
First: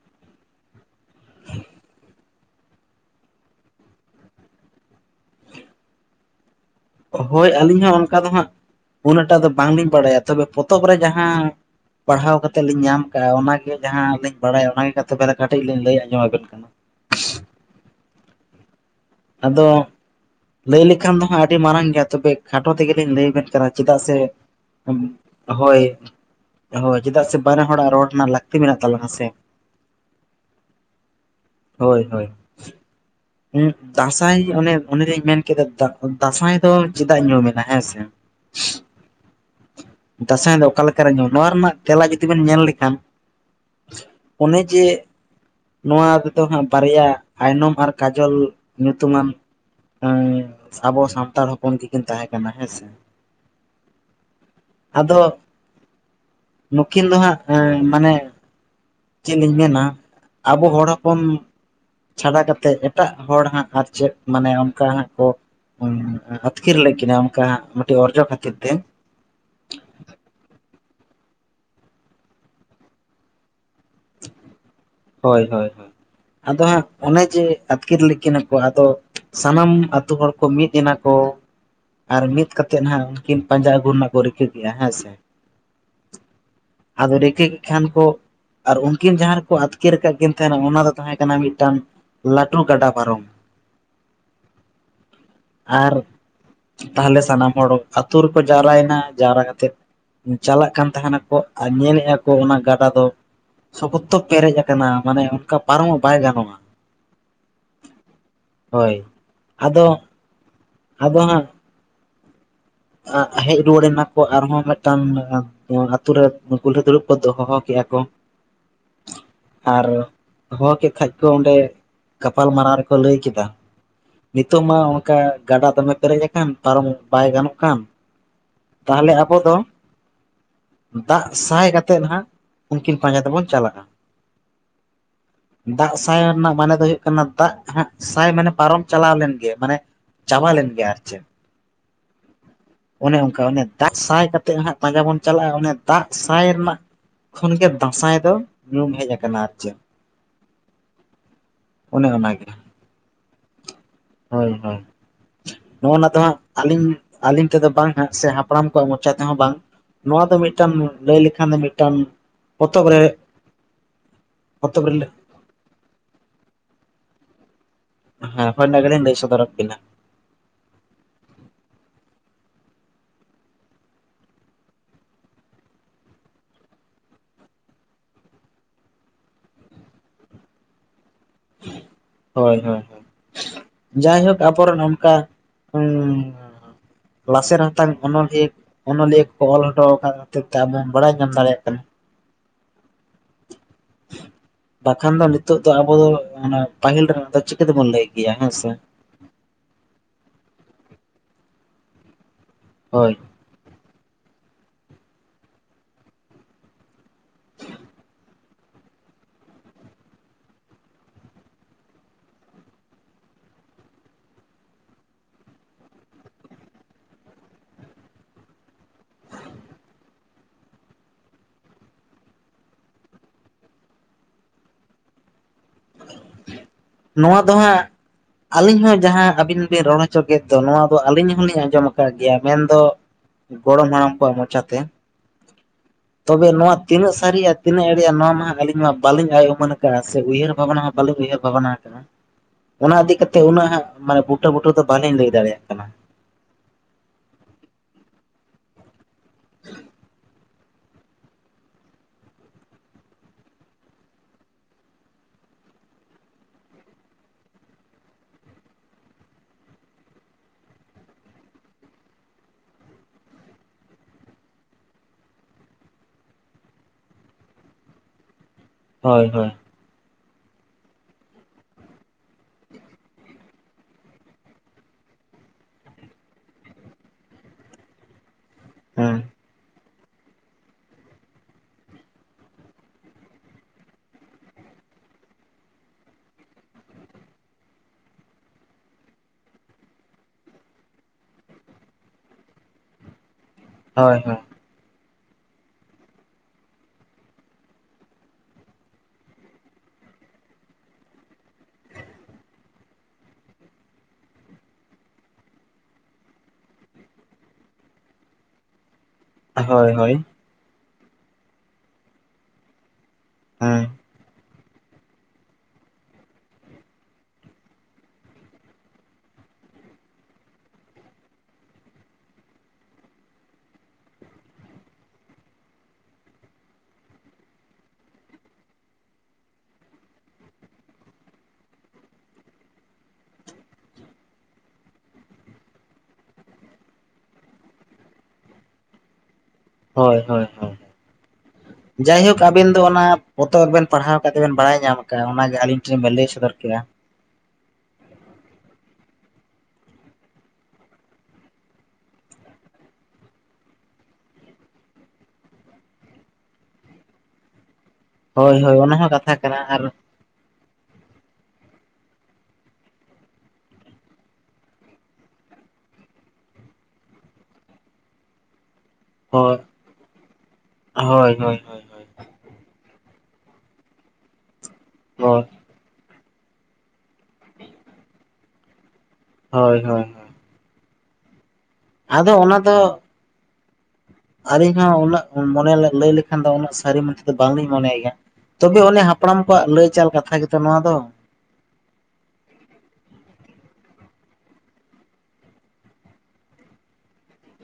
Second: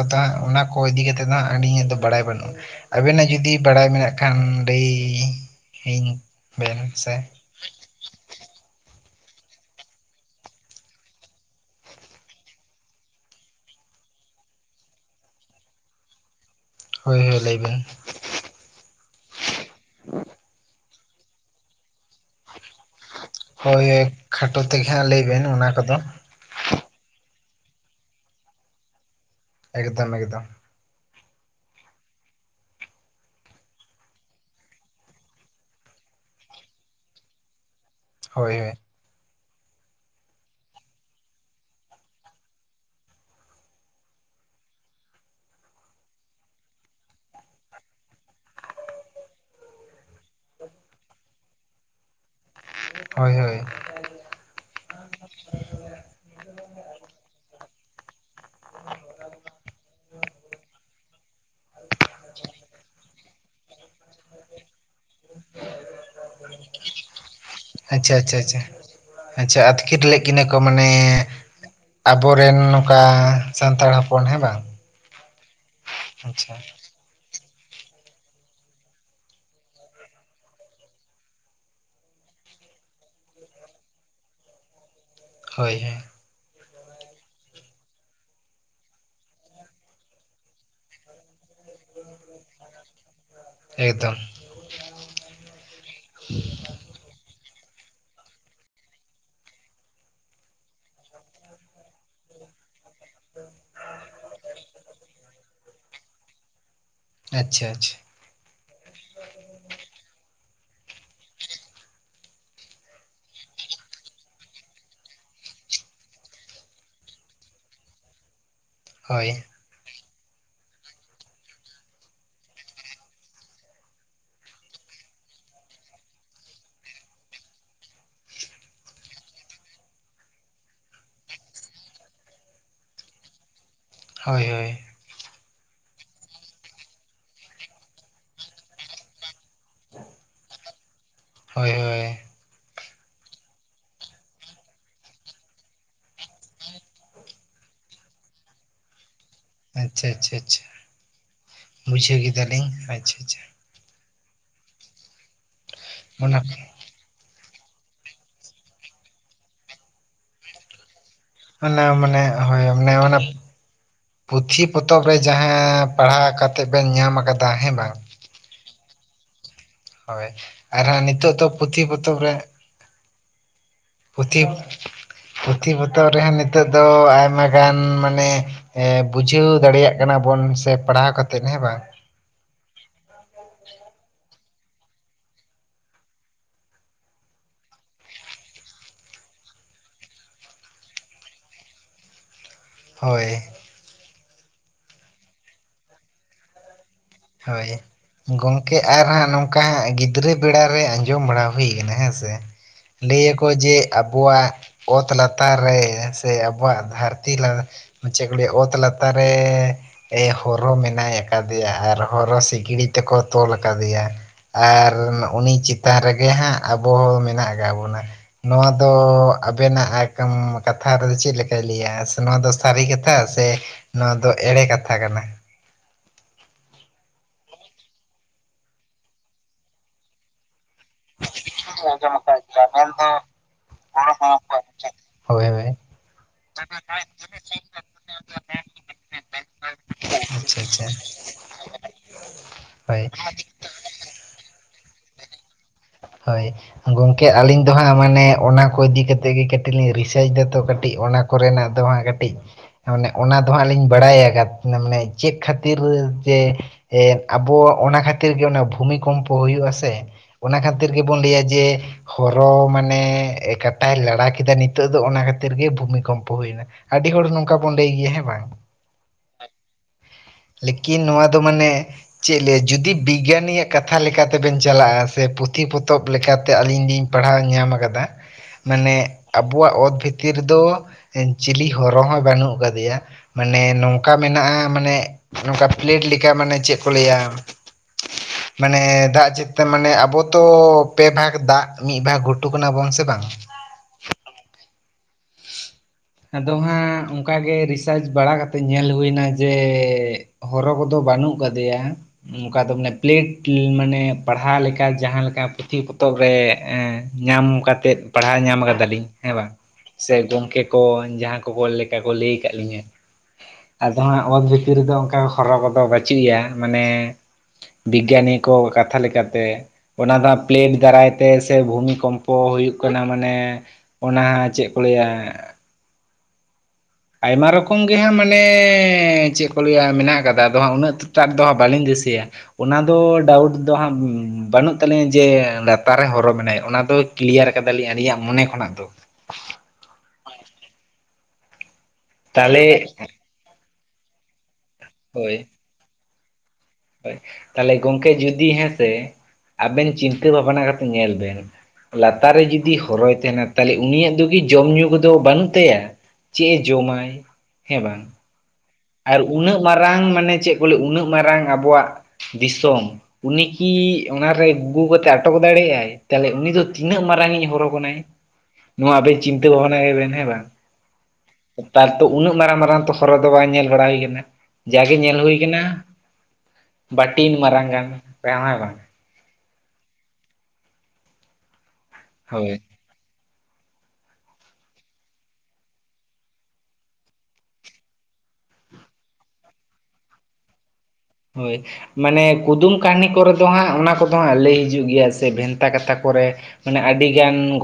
[inaudible] ᱚᱱᱟ ᱠᱚ ᱤᱫᱤ ᱠᱟᱛᱮᱫ ᱫᱚ ᱦᱟᱸᱜ ᱟᱧᱤᱟᱹᱜ ᱫᱚ ᱵᱟᱲᱟᱭ ᱵᱟᱹᱱᱩᱜᱼᱟ᱾ ᱟᱵᱮᱱᱟᱜ ᱡᱩᱫᱤ ᱵᱟᱲᱟᱭ ᱢᱮᱱᱟᱜ ᱠᱷᱟᱱ ᱞᱟᱹᱭᱚᱧ ᱵᱮᱱ ᱥᱮ ᱦᱳᱭ ᱟᱹᱞᱤᱧ ᱦᱚᱸ ᱚᱱᱠᱟ ᱫᱚ ᱦᱟᱸᱜ ᱩᱱᱟᱹᱜ ᱴᱟᱜ ᱫᱚ ᱵᱟᱝ ᱞᱤᱧ ᱵᱟᱲᱟᱭᱟ, ᱛᱚᱵᱮ ᱯᱚᱛᱚᱵ ᱨᱮ ᱡᱟᱦᱟᱸ ᱯᱟᱲᱦᱟᱣ ᱠᱟᱛᱮᱫ ᱞᱤᱧ ᱧᱟᱢ ᱠᱟᱜᱼᱟ ᱚᱱᱟ ᱜᱮ ᱡᱟᱦᱟᱸ ᱞᱤᱧ ᱵᱟᱲᱟᱭᱟ ᱚᱱᱟᱜᱮ [unintelligible] ᱛᱚᱵᱮ ᱫᱚ ᱠᱟᱹᱴᱤᱡ ᱞᱤᱧ ᱞᱟᱹᱭ ᱟᱸᱡᱚᱢ ᱟᱵᱮᱱ ᱠᱟᱱᱟ᱾ ᱦᱳᱭ ᱦᱳᱭ ᱞᱟᱹᱭᱵᱤᱱ ᱟᱫᱚ ᱞᱟᱹᱭ ᱞᱮᱠᱷᱟᱱ ᱫᱚ ᱦᱟᱸᱜ ᱟᱹᱰᱤ ᱢᱟᱨᱟᱝ ᱜᱮᱭᱟ᱾ ᱛᱚᱵᱮ ᱠᱷᱟᱴᱚ ᱛᱮᱜᱮᱞᱤᱧ ᱞᱟᱹᱭ ᱟᱵᱮᱱ ᱠᱟᱱᱟ ᱦᱳᱭ ᱪᱮᱫᱟᱜ ᱦᱳᱭ ᱥᱮ ᱠᱷᱟᱴᱚ ᱛᱮᱜᱮ ᱦᱟᱸᱜ ᱞᱟᱹᱭ ᱵᱮᱱ ᱚᱱᱟ ᱦᱳᱭ ᱠᱚᱫᱚ ᱦᱳᱭ ᱪᱮᱫᱟᱜ ᱥᱮ ᱵᱟᱱᱟ ᱦᱚᱲᱟᱜ ᱨᱚᱲ ᱨᱮᱱᱟᱜ ᱞᱟᱹᱠᱛᱤ ᱢᱮᱱᱟᱜ ᱛᱟᱞᱟᱝᱼᱟ ᱥᱮ ᱮᱠᱫᱚᱢ ᱮᱠᱫᱚᱢ ᱦᱳᱭ ᱦᱳᱭ᱾ ᱩᱸᱜ ᱫᱟᱸᱥᱟᱭ ᱚᱱᱮ ᱚᱱᱮᱞᱤᱧ ᱢᱮᱱ ᱠᱮᱫᱟ, ᱫᱟᱸᱥᱟᱭ ᱫᱚ ᱪᱮᱫᱟᱜ ᱧᱩᱢᱮᱱᱟ ᱦᱮᱸᱥᱮ ᱦᱳᱭ ᱦᱳᱭ᱾ ᱫᱟᱸᱥᱟᱭ ᱫᱚ ᱚᱠᱟ ᱞᱮᱠᱟᱨᱮ ᱧᱚᱜ [unintelligible] ᱱᱚᱣᱟ ᱨᱮᱱᱟᱜ ᱛᱮᱞᱟ ᱡᱩᱫᱤ ᱵᱮᱱ ᱧᱮᱞ ᱞᱮᱠᱷᱟᱱ ᱚᱱᱮ ᱡᱮ ᱱᱚᱣᱟ ᱨᱮᱫᱚ ᱦᱟᱸᱜ ᱵᱟᱨᱭᱟ ᱟᱭᱱᱚᱢ ᱟᱨ ᱠᱟᱡᱚᱞ ᱧᱩᱛᱩᱢᱟᱱ ᱟᱵᱚ ᱥᱟᱱᱛᱟᱲ ᱦᱚᱯᱚᱱ ᱜᱮᱠᱤᱱ ᱛᱟᱦᱮᱸ ᱠᱟᱱᱟ ᱦᱮᱸᱥᱮ ᱦᱳᱭ ᱦᱳᱭ ᱟᱫᱚ ᱱᱩᱠᱤᱱ ᱫᱚ ᱦᱟᱸᱜ ᱢᱟᱱᱮ ᱪᱮᱫ ᱞᱤᱧ ᱢᱮᱱᱟ ᱟᱵᱚ ᱦᱚᱲ ᱦᱚᱯᱚᱱ ᱪᱷᱟᱰᱟ ᱠᱟᱛᱮᱫ ᱮᱴᱟᱜ ᱦᱚᱲ ᱦᱟᱸᱜ ᱟᱨ ᱪᱮᱫ ᱢᱟᱱᱮ ᱚᱱᱠᱟ ᱦᱟᱸᱜ ᱟᱹᱛᱠᱤᱨ ᱞᱮᱫ ᱠᱤᱱᱟ ᱚᱱᱠᱟ ᱢᱤᱴᱤᱡ ᱟᱪᱪᱷᱟ ᱚᱨᱡᱚ ᱟᱪᱪᱷᱟ ᱠᱷᱟᱹᱛᱤᱨ ᱟᱪᱪᱷᱟ ᱛᱮ ᱟᱪᱪᱷᱟ ᱟᱹᱛᱠᱤᱨ ᱞᱮᱫ ᱠᱤᱱᱟᱹ ᱠᱚ ᱢᱟᱱᱮ ᱟᱵᱚᱨᱮᱱ ᱱᱚᱠᱟ ᱥᱟᱱᱛᱟᱲ ᱦᱚᱯᱚᱱ ᱦᱮᱸ ᱵᱟᱝ ᱦᱳᱭ ᱦᱳᱭ ᱦᱳᱭ ᱟᱪᱪᱷᱟ ᱟᱫᱚ ᱦᱟᱸᱜ ᱚᱱᱮ ᱡᱮ ᱟᱹᱛᱠᱤᱨ ᱞᱮᱜ ᱠᱤᱱᱟ ᱠᱚ ᱟᱫᱚ ᱥᱟᱱᱟᱢ ᱟᱛᱳ ᱦᱚᱲ ᱠᱚ ᱢᱤᱫ ᱮᱱᱟ ᱠᱚ ᱟᱨ ᱢᱤᱫ ᱠᱟᱛᱮᱫ ᱦᱟᱸᱜ ᱩᱱᱠᱤᱱ ᱯᱟᱸᱡᱟ ᱟᱹᱜᱩ ᱨᱮᱱᱟᱜ ᱠᱚ ᱨᱤᱠᱟᱹ ᱠᱮ-ᱟ ᱦᱮᱸ ᱥᱮ ᱦᱳᱭ ᱦᱳᱭ ᱟᱫᱚ ᱨᱤᱠᱟᱹ ᱠᱮ ᱠᱷᱟᱱ ᱠᱚ ᱟᱨ ᱩᱱᱠᱤᱱ ᱡᱟᱦᱟᱸ ᱨᱮᱠᱚ ᱟᱛᱠᱤᱨ ᱟᱠᱟᱫ ᱠᱤᱱ ᱛᱟᱦᱮᱱᱟ ᱚᱱᱟ ᱫᱚ ᱛᱟᱦᱮᱸ ᱠᱟᱱᱟ ᱢᱤᱫᱴᱟᱝ ᱞᱟᱹᱴᱩ ᱜᱟᱰᱟ ᱯᱟᱨᱚᱢ ᱮᱠᱫᱚᱢ ᱟᱨ ᱛᱟᱦᱞᱮ ᱥᱟᱱᱟᱢ ᱦᱚᱲ ᱟᱹᱛᱩ ᱨᱮᱠᱚ ᱡᱟᱣᱨᱟ ᱭᱮᱱᱟ ᱡᱟᱣᱨᱟ ᱠᱟᱛᱮᱫ ᱪᱟᱞᱟᱜ ᱠᱟᱱ ᱛᱟᱦᱮᱱᱟ ᱠᱚ ᱟᱨ ᱧᱮᱞᱮ-ᱟ ᱠᱚ ᱚᱱᱟ ᱜᱟᱰᱟ ᱫᱚ [inaudible] ᱥᱚᱠᱚᱛᱚ ᱯᱮᱨᱮᱡ ᱟᱠᱟᱱᱟ ᱢᱟᱱᱮ ᱚᱱᱠᱟ ᱯᱟᱨᱚᱢᱚᱜ ᱵᱟᱭ ᱜᱟᱱᱚᱜᱼᱟ ᱟᱪᱪᱷᱟ ᱟᱪᱪᱷᱟ ᱦᱳᱭ ᱟᱫᱚ ᱟᱫᱚ ᱦᱟᱸᱜ ᱦᱮᱡ ᱨᱩᱣᱟᱹᱲ ᱮᱱᱟ ᱠᱚ ᱟᱨ ᱦᱚᱸ ᱢᱮᱴᱟᱱ ᱱᱚᱣᱟ ᱟᱛᱩ ᱨᱮ ᱠᱩᱞᱦᱤ ᱫᱩᱲᱩᱵ ᱠᱚ ᱫᱚᱦᱚ ᱠᱮᱜ-ᱟ ᱠᱚ ᱦᱳᱭ ᱟᱨ ᱦᱚᱦᱚ ᱠᱮᱫ ᱠᱷᱟᱡ ᱠᱚ ᱚᱸᱰᱮ ᱜᱟᱯᱟᱞ ᱢᱟᱨᱟᱣ ᱨᱮᱠᱚ ᱞᱟᱹᱭ ᱠᱮᱫᱟ ᱱᱤᱛᱚᱜ ᱢᱟ ᱚᱱᱠᱟ ᱜᱟᱰᱟ ᱫᱚᱢᱮ ᱯᱮᱨᱮᱡ ᱟᱠᱟᱱ ᱯᱟᱨᱚᱢ ᱵᱟᱭ ᱜᱟᱱᱚᱜ ᱠᱟᱱ ᱛᱟᱦᱞᱮ ᱟᱵᱚ ᱫᱚ ᱫᱟᱜ ᱥᱟᱭ ᱠᱟᱛᱮᱫ ᱦᱟᱜ ᱩᱱᱠᱤᱱ ᱯᱟᱸᱡᱟ ᱫᱚᱵᱚᱱ ᱪᱟᱞᱟᱜ-ᱟ ᱦᱳᱭ ᱦᱳᱭ ᱫᱟᱜ ᱥᱟᱭ ᱨᱮᱱᱟᱜ ᱢᱟᱱᱮ ᱫᱚ ᱦᱩᱭᱩᱜ ᱠᱟᱱᱟ ᱫᱟᱜ ᱦᱟᱜ ᱥᱟᱭ ᱢᱟᱱᱮ ᱯᱟᱨᱚᱢ ᱪᱟᱞᱟᱣ ᱞᱮᱱ ᱜᱮ ᱢᱟᱱᱮ ᱪᱟᱵᱟ ᱞᱮᱱ ᱜᱮ ᱟᱨ ᱪᱮᱫ ᱦᱳᱭ ᱦᱳᱭ ᱚᱱᱮ ᱚᱝᱠᱟ ᱚᱱᱮ ᱫᱟᱜ ᱥᱟᱭ ᱠᱟᱛᱮᱫ ᱦᱟᱸᱜ ᱯᱟᱸᱡᱟ ᱵᱚᱱ ᱪᱟᱞᱟᱜ-ᱟ ᱚᱱᱮ ᱫᱟᱜ ᱥᱟᱭ ᱨᱮᱱᱟᱜ ᱠᱷᱚᱱ ᱜᱮ ᱫᱟᱸᱥᱟᱭ ᱫᱚ ᱧᱩᱢ ᱦᱮᱡ ᱟᱠᱟᱱᱟ ᱟᱨ ᱠᱤ ᱟᱪᱪᱷᱟ ᱟᱪᱪᱷᱟ ᱟᱪᱪᱷᱟ ᱚᱱᱮ ᱵᱩᱡᱷᱟᱹᱣ ᱠᱮᱫᱟ ᱚᱱᱟᱜᱮ ᱞᱤᱧ ᱟᱪᱪᱷᱟ ᱟᱪᱪᱷᱟ ᱦᱳᱭ ᱦᱳᱭ ᱱᱚᱜ-ᱚ ᱱᱟ ᱫᱚ ᱦᱟᱸᱜ ᱚᱱᱟ ᱟᱞᱤᱧ ᱟᱹᱞᱤᱧ ᱛᱮᱫᱚ ᱵᱟᱝ ᱦᱟᱸᱜ ᱥᱮ ᱦᱟᱯᱲᱟᱢ ᱠᱚᱣᱟᱜ ᱢᱚᱪᱟ ᱛᱮᱦᱚᱸ ᱵᱟᱝ ᱱᱚᱣᱟ ᱫᱚ ᱢᱤᱴᱟᱱ ᱞᱟᱹᱭ ᱞᱮᱠᱷᱟᱱ ᱫᱚ ᱢᱤᱴᱟᱱ ᱚᱱᱟ ᱢᱟᱱᱮ ᱦᱳᱭ ᱯᱚᱛᱚᱵ ᱚᱱᱮ ᱨᱮ ᱚᱱᱟ ᱯᱩᱛᱷᱤ ᱯᱚᱛᱚᱵ ᱨᱮ ᱡᱟᱦᱟᱸ ᱯᱟᱲᱦᱟᱣ ᱠᱟᱛᱮᱫ ᱵᱮᱱ ᱧᱟᱢ ᱟᱠᱟᱫᱟ ᱦᱮᱸ ᱵᱟᱝ ᱦᱮᱸ ᱦᱩᱭ ᱚᱱᱟ ᱜᱤᱹᱞᱤᱧ ᱞᱟᱹᱭ ᱥᱚᱫᱚᱨᱟᱜ ᱵᱤᱱᱟ ᱦᱳᱭ ᱟᱨ ᱦᱟᱸᱜ ᱱᱤᱛᱚᱜ ᱫᱚ ᱯᱩᱛᱷᱤ ᱯᱚᱛᱚᱵ ᱨᱮ ᱯᱩᱛᱷᱤ ᱯᱚᱛᱚᱵ ᱨᱮᱦᱟᱸᱜ ᱱᱤᱛᱚᱜ ᱫᱚ ᱟᱭᱢᱟ ᱜᱟᱱ ᱢᱟᱱᱮ ᱵᱩᱡᱷᱟᱹᱣ ᱫᱟᱲᱮᱭᱟᱜ ᱠᱟᱱᱟ ᱵᱚᱱ ᱥᱮ ᱯᱟᱲᱦᱟᱣ ᱠᱟᱛᱮᱫ ᱦᱮᱸ ᱵᱟᱝ ᱦᱳᱭ ᱦᱳᱭ ᱦᱳᱭ ᱡᱟᱭᱦᱳᱠ ᱟᱵᱚ ᱨᱮᱱ ᱚᱱᱠᱟ ᱞᱟᱥᱮᱨ ᱦᱟᱛᱟᱝ ᱚᱱᱚᱞᱤᱭᱟᱹ ᱚᱱᱚᱞᱤᱭᱟᱹ ᱠᱚ ᱚᱞ ᱦᱚᱴᱚ ᱟᱠᱟᱫ ᱦᱚᱛᱮ ᱛᱮ ᱟᱵᱚ ᱵᱚᱱ ᱵᱟᱲᱟᱭ ᱧᱟᱢ ᱫᱟᱲᱮᱭᱟᱜ ᱠᱟᱱᱟ ᱦᱳᱭ ᱵᱟᱠᱷᱟᱱ ᱫᱚ ᱱᱤᱛᱚᱜ ᱫᱚ ᱟᱵᱚ ᱫᱚ ᱚᱱᱟ ᱯᱟᱹᱦᱤᱞ ᱨᱮ ᱦᱳᱭ ᱜᱚᱝᱠᱮ ᱟᱨ ᱦᱟᱸᱜ ᱱᱚᱝ ᱠᱟ ᱦᱟᱸᱜ ᱜᱤᱫᱽᱨᱟᱹ ᱵᱮᱲᱟ ᱨᱮ ᱟᱸᱡᱚᱢ ᱵᱟᱲᱟ ᱦᱩᱭ ᱟᱠᱟᱱᱟ ᱦᱮᱸ ᱥᱮ ᱦᱳᱭ ᱞᱟᱹᱭ ᱟᱠ ᱠᱚ ᱡᱮ ᱟᱵᱚᱣᱟᱜ ᱚᱛ ᱞᱟᱛᱟᱨ ᱨᱮ ᱥᱮ ᱟᱵᱚᱣᱟᱜ ᱫᱷᱟᱹᱨᱛᱤ ᱞᱟ ᱪᱮᱫ ᱠᱩ ᱞᱟᱹᱭᱟ ᱚᱛ ᱞᱟᱛᱟᱨ ᱨᱮ ᱦᱚᱨᱚᱸ ᱢᱮᱱᱟᱭ ᱟᱠᱟᱫᱮᱭᱟ ᱟᱨ ᱦᱚᱨᱚ ᱥᱤᱠᱲᱤ ᱛᱮᱠᱚ ᱛᱚᱞ ᱟᱠᱟᱫᱮᱭᱟ ᱟᱨ ᱩᱱᱤ ᱪᱮᱛᱟᱱ ᱨᱮᱜᱮ ᱦᱟᱸᱜ ᱟᱵᱚ ᱦᱚᱸ ᱢᱮᱱᱟᱜ ᱠᱟᱜ ᱵᱚᱱᱟ ᱱᱚᱣᱟ ᱫᱚ ᱟᱵᱮᱱᱟᱜ ᱮᱠ ᱠᱟᱛᱷᱟ ᱨᱮᱫᱚ ᱪᱮᱫ ᱞᱮᱠᱟᱭ ᱞᱟᱹᱭᱟ ᱥᱮ ᱱᱚᱣᱟ ᱫᱚ ᱥᱟᱹᱨᱤ ᱠᱟᱛᱷᱟ ᱥᱮ ᱱᱚᱣᱟ ᱫᱚ ᱮᱲᱮ ᱠᱟᱛᱷᱟ ᱠᱟᱱᱟ ᱱᱚᱣᱟ ᱫᱚ ᱦᱟᱸᱜ ᱟᱹᱞᱤᱧ ᱦᱚᱸ ᱡᱟᱦᱟᱸ ᱟᱹᱵᱤᱱ ᱵᱤᱱ ᱨᱚᱲᱚ ᱦᱚᱪᱚ ᱠᱮᱫ ᱫᱚ ᱱᱚᱣᱟ ᱫᱚ ᱟᱹᱞᱤᱧ ᱦᱚᱞᱤᱧ ᱟᱸᱡᱚᱢ ᱟᱠᱟᱫ ᱜᱮᱭᱟ ᱢᱮᱱ ᱫᱚ ᱜᱚᱲᱚᱢ ᱦᱟᱲᱟᱢ ᱠᱚᱣᱟᱜ ᱢᱚᱪᱟ ᱛᱮ [unintelligible] ᱛᱚᱵᱮ ᱱᱚᱣᱟ ᱛᱤᱱᱟᱹᱜ ᱥᱟᱹᱨᱤᱭᱟ ᱛᱤᱱᱟᱹᱜ ᱮᱲᱮᱭᱟ ᱱᱚᱣᱟ ᱢᱟ ᱦᱟᱸᱜ ᱟᱹᱞᱤᱧ ᱢᱟ ᱵᱟᱞᱤᱧ ᱟᱭ ᱩᱢᱟᱹᱱ ᱠᱟᱜ-ᱟ ᱥᱮ ᱩᱭᱦᱟᱹᱨ ᱟᱪᱪᱷᱟ ᱵᱷᱟᱵᱽᱱᱟ ᱟᱪᱪᱷᱟ ᱦᱚᱸ ᱵᱟᱞᱤᱧ ᱩᱭᱦᱟᱹᱨ ᱵᱷᱟᱵᱽᱱᱟ ᱟᱠᱟᱜ-ᱟ ᱚᱱᱟ ᱦᱳᱭ ᱤᱫᱤ ᱠᱟᱛᱮ ᱩᱱᱟᱹᱜ ᱦᱟᱸᱜ ᱢᱟᱱᱮ ᱵᱩᱴᱟᱹ ᱵᱩᱴᱟᱹ ᱫᱚ ᱵᱟᱞᱤᱧ ᱞᱟᱹᱭ ᱫᱟᱲᱮᱭᱟᱜ ᱠᱟᱱᱟ ᱦᱳᱭ ᱜᱚᱢᱠᱮ ᱟᱹᱞᱤᱧ ᱫᱚ ᱦᱟᱸᱜ ᱢᱟᱱᱮ ᱚᱱᱟ ᱠᱚ ᱤᱫᱤ ᱠᱟᱛᱮᱫ ᱜᱮ ᱠᱟᱹᱴᱤᱡ ᱞᱤᱧ ᱨᱤᱥᱟᱨᱪ ᱫᱟ ᱛᱚ ᱠᱟᱹᱴᱤᱡ ᱚᱱᱟ ᱠᱚᱨᱮᱱᱟᱜ ᱫᱚ ᱦᱟᱸᱜ ᱠᱟᱹᱴᱤᱡ ᱢᱟᱱᱮ ᱚᱱᱟ ᱫᱚ ᱦᱟᱸᱜ ᱞᱤᱧ ᱵᱟᱲᱟᱭ ᱟᱠᱟᱫ ᱢᱟᱱᱮ ᱪᱮᱫ ᱠᱷᱟᱹᱛᱤᱨ ᱡᱮ ᱮᱫ ᱟᱵᱚ ᱚᱱᱟ ᱠᱷᱟᱹᱛᱤᱨ ᱜᱮ ᱚᱱᱟ ᱵᱷᱩᱢᱤ ᱠᱚᱢᱯᱚ ᱦᱩᱭᱩᱜ ᱟ ᱥᱮ ᱚᱱᱟ ᱠᱷᱟ ᱛᱤᱨ ᱜᱮ ᱵᱚᱱ ᱞᱟᱹᱭᱟ ᱡᱮ ᱦᱚᱨᱚ ᱢᱟᱱᱮ ᱠᱟᱴᱟᱭ ᱞᱟᱲᱟ ᱠᱮᱫᱟ ᱱᱤᱛᱚᱜ ᱫᱚ ᱚᱱᱟ ᱠᱷᱟᱹᱛᱤᱨ ᱜᱮ ᱵᱷᱩᱢᱤ ᱠᱚᱢᱯᱚ ᱦᱩᱭᱱᱟ ᱟᱹᱰᱤ ᱦᱚᱲ ᱱᱚᱝᱠᱟ ᱵᱚᱱ ᱞᱟᱹᱭ ᱜᱮᱭᱟ ᱦᱮᱸ ᱵᱟᱝ ᱦᱳᱭ ᱦᱳᱭ ᱞᱮᱠᱤᱱ ᱱᱚᱣᱟ ᱫᱚ ᱢᱟᱱᱮ ᱪᱮᱤᱧ ᱟᱹᱭᱟ ᱡᱩᱫᱤ ᱵᱤᱜᱽᱜᱟᱱᱤ ᱭᱟᱜ ᱠᱟᱛᱷᱟ ᱞᱮᱠᱟᱛᱮ ᱵᱮᱱ ᱪᱟᱞᱟᱜᱼᱟ ᱥᱮ ᱯᱩᱛᱷᱤ ᱯᱚᱛᱚᱵ ᱞᱮᱠᱟᱛᱮ ᱟᱞᱤᱧ ᱞᱤᱧ ᱯᱟᱲᱦᱟᱣ ᱧᱟᱢ ᱟᱠᱟᱫᱟ ᱢᱟᱱᱮ ᱦᱮᱸ ᱟᱵᱚᱣᱟᱜ ᱚᱛ ᱵᱷᱤᱛ ᱛᱤᱨ ᱫᱚ ᱪᱤᱞᱤ ᱦᱚᱨᱚ ᱦᱚᱸ ᱵᱟᱹᱱᱩᱜ ᱟᱠᱟᱫᱮᱭᱟ ᱢᱟᱱᱮ ᱱᱚᱝᱠᱟ ᱢᱮᱱᱟᱜᱼᱟ ᱢᱟᱱᱮ ᱱᱚᱝᱠᱟ ᱯᱞᱮᱴ ᱞᱮᱠᱟ ᱢᱟᱱᱮ ᱪᱮᱫ ᱠᱚ ᱞᱟᱹᱭᱟ ᱢᱟᱱᱮ ᱫᱟᱜ ᱪᱮᱫ ᱛᱮ ᱢᱟᱱᱮ ᱟᱵᱚ ᱛᱟ ᱯᱮ ᱵᱷᱟᱜᱽ ᱫᱟᱜ ᱢᱤᱫ ᱵᱷᱟᱜᱽ ᱜᱷᱩᱴᱩ ᱠᱟᱱᱟ ᱵᱚᱱ ᱥᱮ ᱵᱟᱝ ᱦᱳᱭ ᱦᱳᱭ ᱟᱫᱚ ᱦᱟᱸᱜ ᱚᱝᱠᱟᱜᱮ ᱨᱤᱥᱟᱨᱪ ᱵᱟᱲᱟ ᱠᱟᱛᱮᱫ ᱧᱮᱞ ᱦᱩᱭᱱᱟ ᱡᱮ ᱦᱚᱨᱚ ᱠᱚᱫᱚ ᱵᱟᱹᱱᱩᱜ ᱠᱟᱫᱮᱭᱟ ᱚᱝᱠᱟ ᱫᱚ ᱢᱟᱱᱮ ᱯᱞᱮᱴ ᱢᱟᱱᱮ ᱯᱟᱲᱦᱟᱣ ᱞᱮᱠᱟ ᱡᱟᱦᱟᱸ ᱮᱞᱠᱟ ᱯᱩᱛᱷᱤ ᱯᱚᱛᱚᱵ ᱨᱮ ᱧᱟᱢ ᱠᱟᱛᱮᱫ ᱯᱟᱲᱦᱟᱣ ᱧᱟᱢ ᱟᱠᱟᱫᱟᱞᱤᱧ ᱦᱮᱸ ᱵᱟᱝ ᱦᱳᱭ ᱥᱮ ᱦᱳᱭ ᱜᱚᱝᱠᱮ ᱠᱚ ᱡᱟᱦᱟᱸ ᱠᱚ ᱞᱮᱠᱟ ᱠᱚ ᱞᱟᱹᱭ ᱠᱟᱜ ᱞᱤᱧᱟᱹ ᱦᱮᱸ ᱱᱚᱣᱟ ᱚᱛ ᱵᱷᱤᱛᱤᱨ ᱨᱮᱫᱚ ᱚᱝᱠᱟ ᱦᱚᱨᱚ ᱠᱚᱫᱚ ᱵᱟᱹᱪᱩᱜ ᱭᱟ ᱢᱟᱱᱮ ᱵᱤᱜᱽᱜᱟᱱᱤ ᱠᱚ ᱠᱟᱛᱷᱟ ᱞᱮᱠᱟᱛᱮ ᱚᱱᱟ ᱫᱚ ᱦᱟᱸᱜ ᱯᱞᱮᱴ ᱫᱟᱨᱟᱭ ᱛᱮ ᱥᱮ ᱵᱷᱩᱢᱤ ᱠᱢᱯᱚ ᱦᱩᱭᱩᱜ ᱠᱟᱱᱟ ᱢᱟᱱᱮ ᱚᱱᱟ ᱪᱮᱫ ᱠᱚ ᱞᱟᱹᱭᱟ ᱟᱭᱢᱟ ᱨᱚᱠᱚᱢ ᱜᱮ ᱦᱟᱸᱜ ᱢᱟᱱᱮ ᱪᱮᱫ ᱠᱚ ᱞᱟᱹᱭᱟ ᱢᱮᱱᱟᱜ ᱠᱟᱫᱟ ᱟᱫᱚ ᱦᱟᱸᱜ ᱩᱱᱟᱹᱜ ᱴᱟᱜ ᱫᱚ ᱦᱟᱸᱜ ᱵᱟᱹᱞᱤᱧ ᱫᱤᱥᱟᱹᱭᱟ ᱚᱱᱟ ᱫᱚ ᱰᱟᱣᱩᱴ ᱫᱚ ᱦᱟᱸᱜ ᱵᱟᱹᱱᱩᱜ ᱛᱟᱹᱟᱞᱤᱧᱟ ᱡᱮ ᱞᱟᱛᱟᱨ ᱨᱮ ᱦᱚᱨᱚ ᱢᱮᱱᱟᱭ ᱚᱱᱟ ᱫᱚ ᱠᱞᱤᱭᱟᱨ ᱠᱟᱫᱟᱞᱤᱧ ᱟᱹᱞᱤᱧᱟᱜ ᱢᱚᱱᱮ ᱠᱷᱚᱱᱟᱜ ᱫᱚ ᱦᱳᱭ ᱦᱳᱭ ᱦᱳᱭ ᱡᱟᱭᱦᱳᱠ ᱛᱟᱦᱚᱞᱮ ᱟᱵᱮᱱ ᱫᱚ ᱚᱱᱟ ᱯᱚᱛᱚᱵ ᱨᱮ ᱵᱮᱱ ᱯᱟᱲᱦᱟᱣ ᱠᱟᱛᱮ ᱵᱮᱱ ᱵᱟᱲᱟᱭ ᱧᱟᱢ ᱠᱟᱜᱼᱟ ᱦᱳᱭ ᱚᱱᱟᱜᱮ ᱟᱞᱤᱧ ᱴᱷᱮᱱ ᱵᱮᱱ ᱞᱟᱹᱭ ᱥᱚᱫᱚᱨ ᱠᱮᱜᱼᱟ ᱦᱳᱭ ᱛᱟᱦᱚᱞᱮ ᱜᱚᱝᱠᱮ ᱡᱩᱫᱤ ᱦᱮᱸᱥᱮ ᱟᱵᱮᱱ ᱪᱤᱱᱛᱟᱹ ᱵᱷᱟᱵᱽᱱᱟ ᱠᱟᱛᱮᱫ ᱧᱮᱞ ᱵᱮᱱ ᱞᱟᱛᱟᱨ ᱨᱮ ᱡᱩᱫᱤ ᱦᱚᱨᱚᱭ ᱛᱟᱦᱮᱱᱟ ᱛᱟᱦᱚᱞᱮ ᱩᱱᱤᱭᱟᱜ ᱫᱚᱠᱤ ᱡᱚᱢ ᱧᱩ ᱠᱚᱫᱚ ᱵᱟᱹᱱᱩᱜ ᱛᱟᱭᱟ ᱪᱮᱫ ᱮ ᱡᱚᱢᱟᱭ ᱦᱮᱸ ᱵᱟᱝ ᱦᱳᱭ ᱦᱳᱭ ᱚᱱᱟ ᱦᱚᱸ ᱟᱨ ᱠᱟᱛᱷᱟ ᱠᱟᱱᱟ ᱩᱱᱟᱹᱜ ᱟᱨ ᱢᱟᱨᱟᱝ ᱢᱟᱱᱮ ᱪᱮᱫ ᱠᱚ ᱞᱟᱹ ᱩᱱᱟᱹᱜ ᱢᱟᱨᱟᱝ ᱟᱵᱚᱣᱟᱜ ᱫᱤᱥᱚᱢ ᱩᱱᱤ ᱠᱤ ᱚᱱᱟᱨᱮ ᱜᱩᱜᱩ ᱠᱟᱛᱮ ᱟᱴᱚᱠ ᱫᱟᱲᱮ ᱭᱟᱜᱼᱟᱭ ᱛᱟᱦᱞᱮ ᱩᱱᱤ ᱫᱚ ᱛᱤᱱᱟᱹᱜ ᱢᱟᱨᱟᱝᱤᱡ ᱦᱚᱨᱚ ᱠᱟᱱᱟᱭ [inaudible] ᱱᱚᱣᱟ ᱟᱵᱮᱱ ᱪᱤᱱᱛᱟᱹ ᱦᱳᱭ ᱵᱷᱟᱵᱽᱱᱟᱭ ᱵᱮᱱ ᱦᱮᱸ ᱵᱟᱝ, ᱦᱳᱭ ᱦᱳᱭ ᱦᱳᱭ ᱛᱟᱨ ᱛᱚ ᱩᱱᱟᱹᱜ ᱢᱟᱨᱟᱝ ᱢᱟᱨᱟᱝ ᱛᱚ ᱥᱚᱨᱚᱛ ᱫᱚ ᱵᱟᱭ ᱧᱮᱞ ᱵᱟᱲᱟ ᱦᱩᱭ ᱠᱟᱱᱟ, ᱡᱟᱜᱮ ᱧᱮᱞ ᱦᱩᱭ ᱠᱟᱱᱟ᱾ ᱵᱟᱴᱤ ᱤᱱ ᱢᱟᱨᱟᱝ ᱜᱟᱱ ᱦᱮᱸ ᱵᱟᱝ᱾ ᱦᱳᱭ ᱦᱳᱭ ᱟᱫᱚ ᱦᱳᱭ ᱚᱱᱟ ᱫᱚ ᱟᱹᱞᱤᱧ ᱦᱚᱸ ᱩᱱᱟᱹᱜ ᱢᱚᱱᱮ ᱞᱟᱹᱭ ᱞᱮᱠᱷᱟᱱ ᱫᱚ ᱩᱱᱟᱹᱜ ᱥᱟᱹᱨᱤ ᱢᱮᱱᱛᱮ ᱫᱚ ᱵᱟᱝᱞᱤᱧ ᱢᱚᱱᱮᱭ ᱜᱮᱭᱟ᱾ ᱛᱚᱵᱮ ᱚᱱᱮ ᱦᱟᱯᱲᱟᱢ ᱠᱚᱣᱟᱜ ᱞᱟᱹᱭ ᱪᱟᱞ ᱠᱟᱛᱷᱟ ᱜᱮᱛᱚ ᱱᱚᱣᱟ ᱫᱚ᱾ ᱦᱳᱭ ᱢᱟᱱᱮ ᱠᱩᱫᱩᱢ ᱠᱟᱹᱦᱱᱤ ᱠᱚᱨᱮ ᱫᱚ ᱦᱟᱸᱜ ᱚᱱᱟ ᱠᱚᱫᱚ ᱦᱟᱸᱜ ᱞᱟᱹᱭ ᱦᱤᱡᱩᱜ ᱜᱮᱭᱟ ᱥᱮ, ᱵᱷᱮᱱᱛᱟ ᱠᱟᱛᱷᱟ ᱠᱚᱨᱮ᱾ ᱢᱟᱱᱮ ᱟᱹᱰᱤ ᱜᱟᱱ ᱜᱚᱲ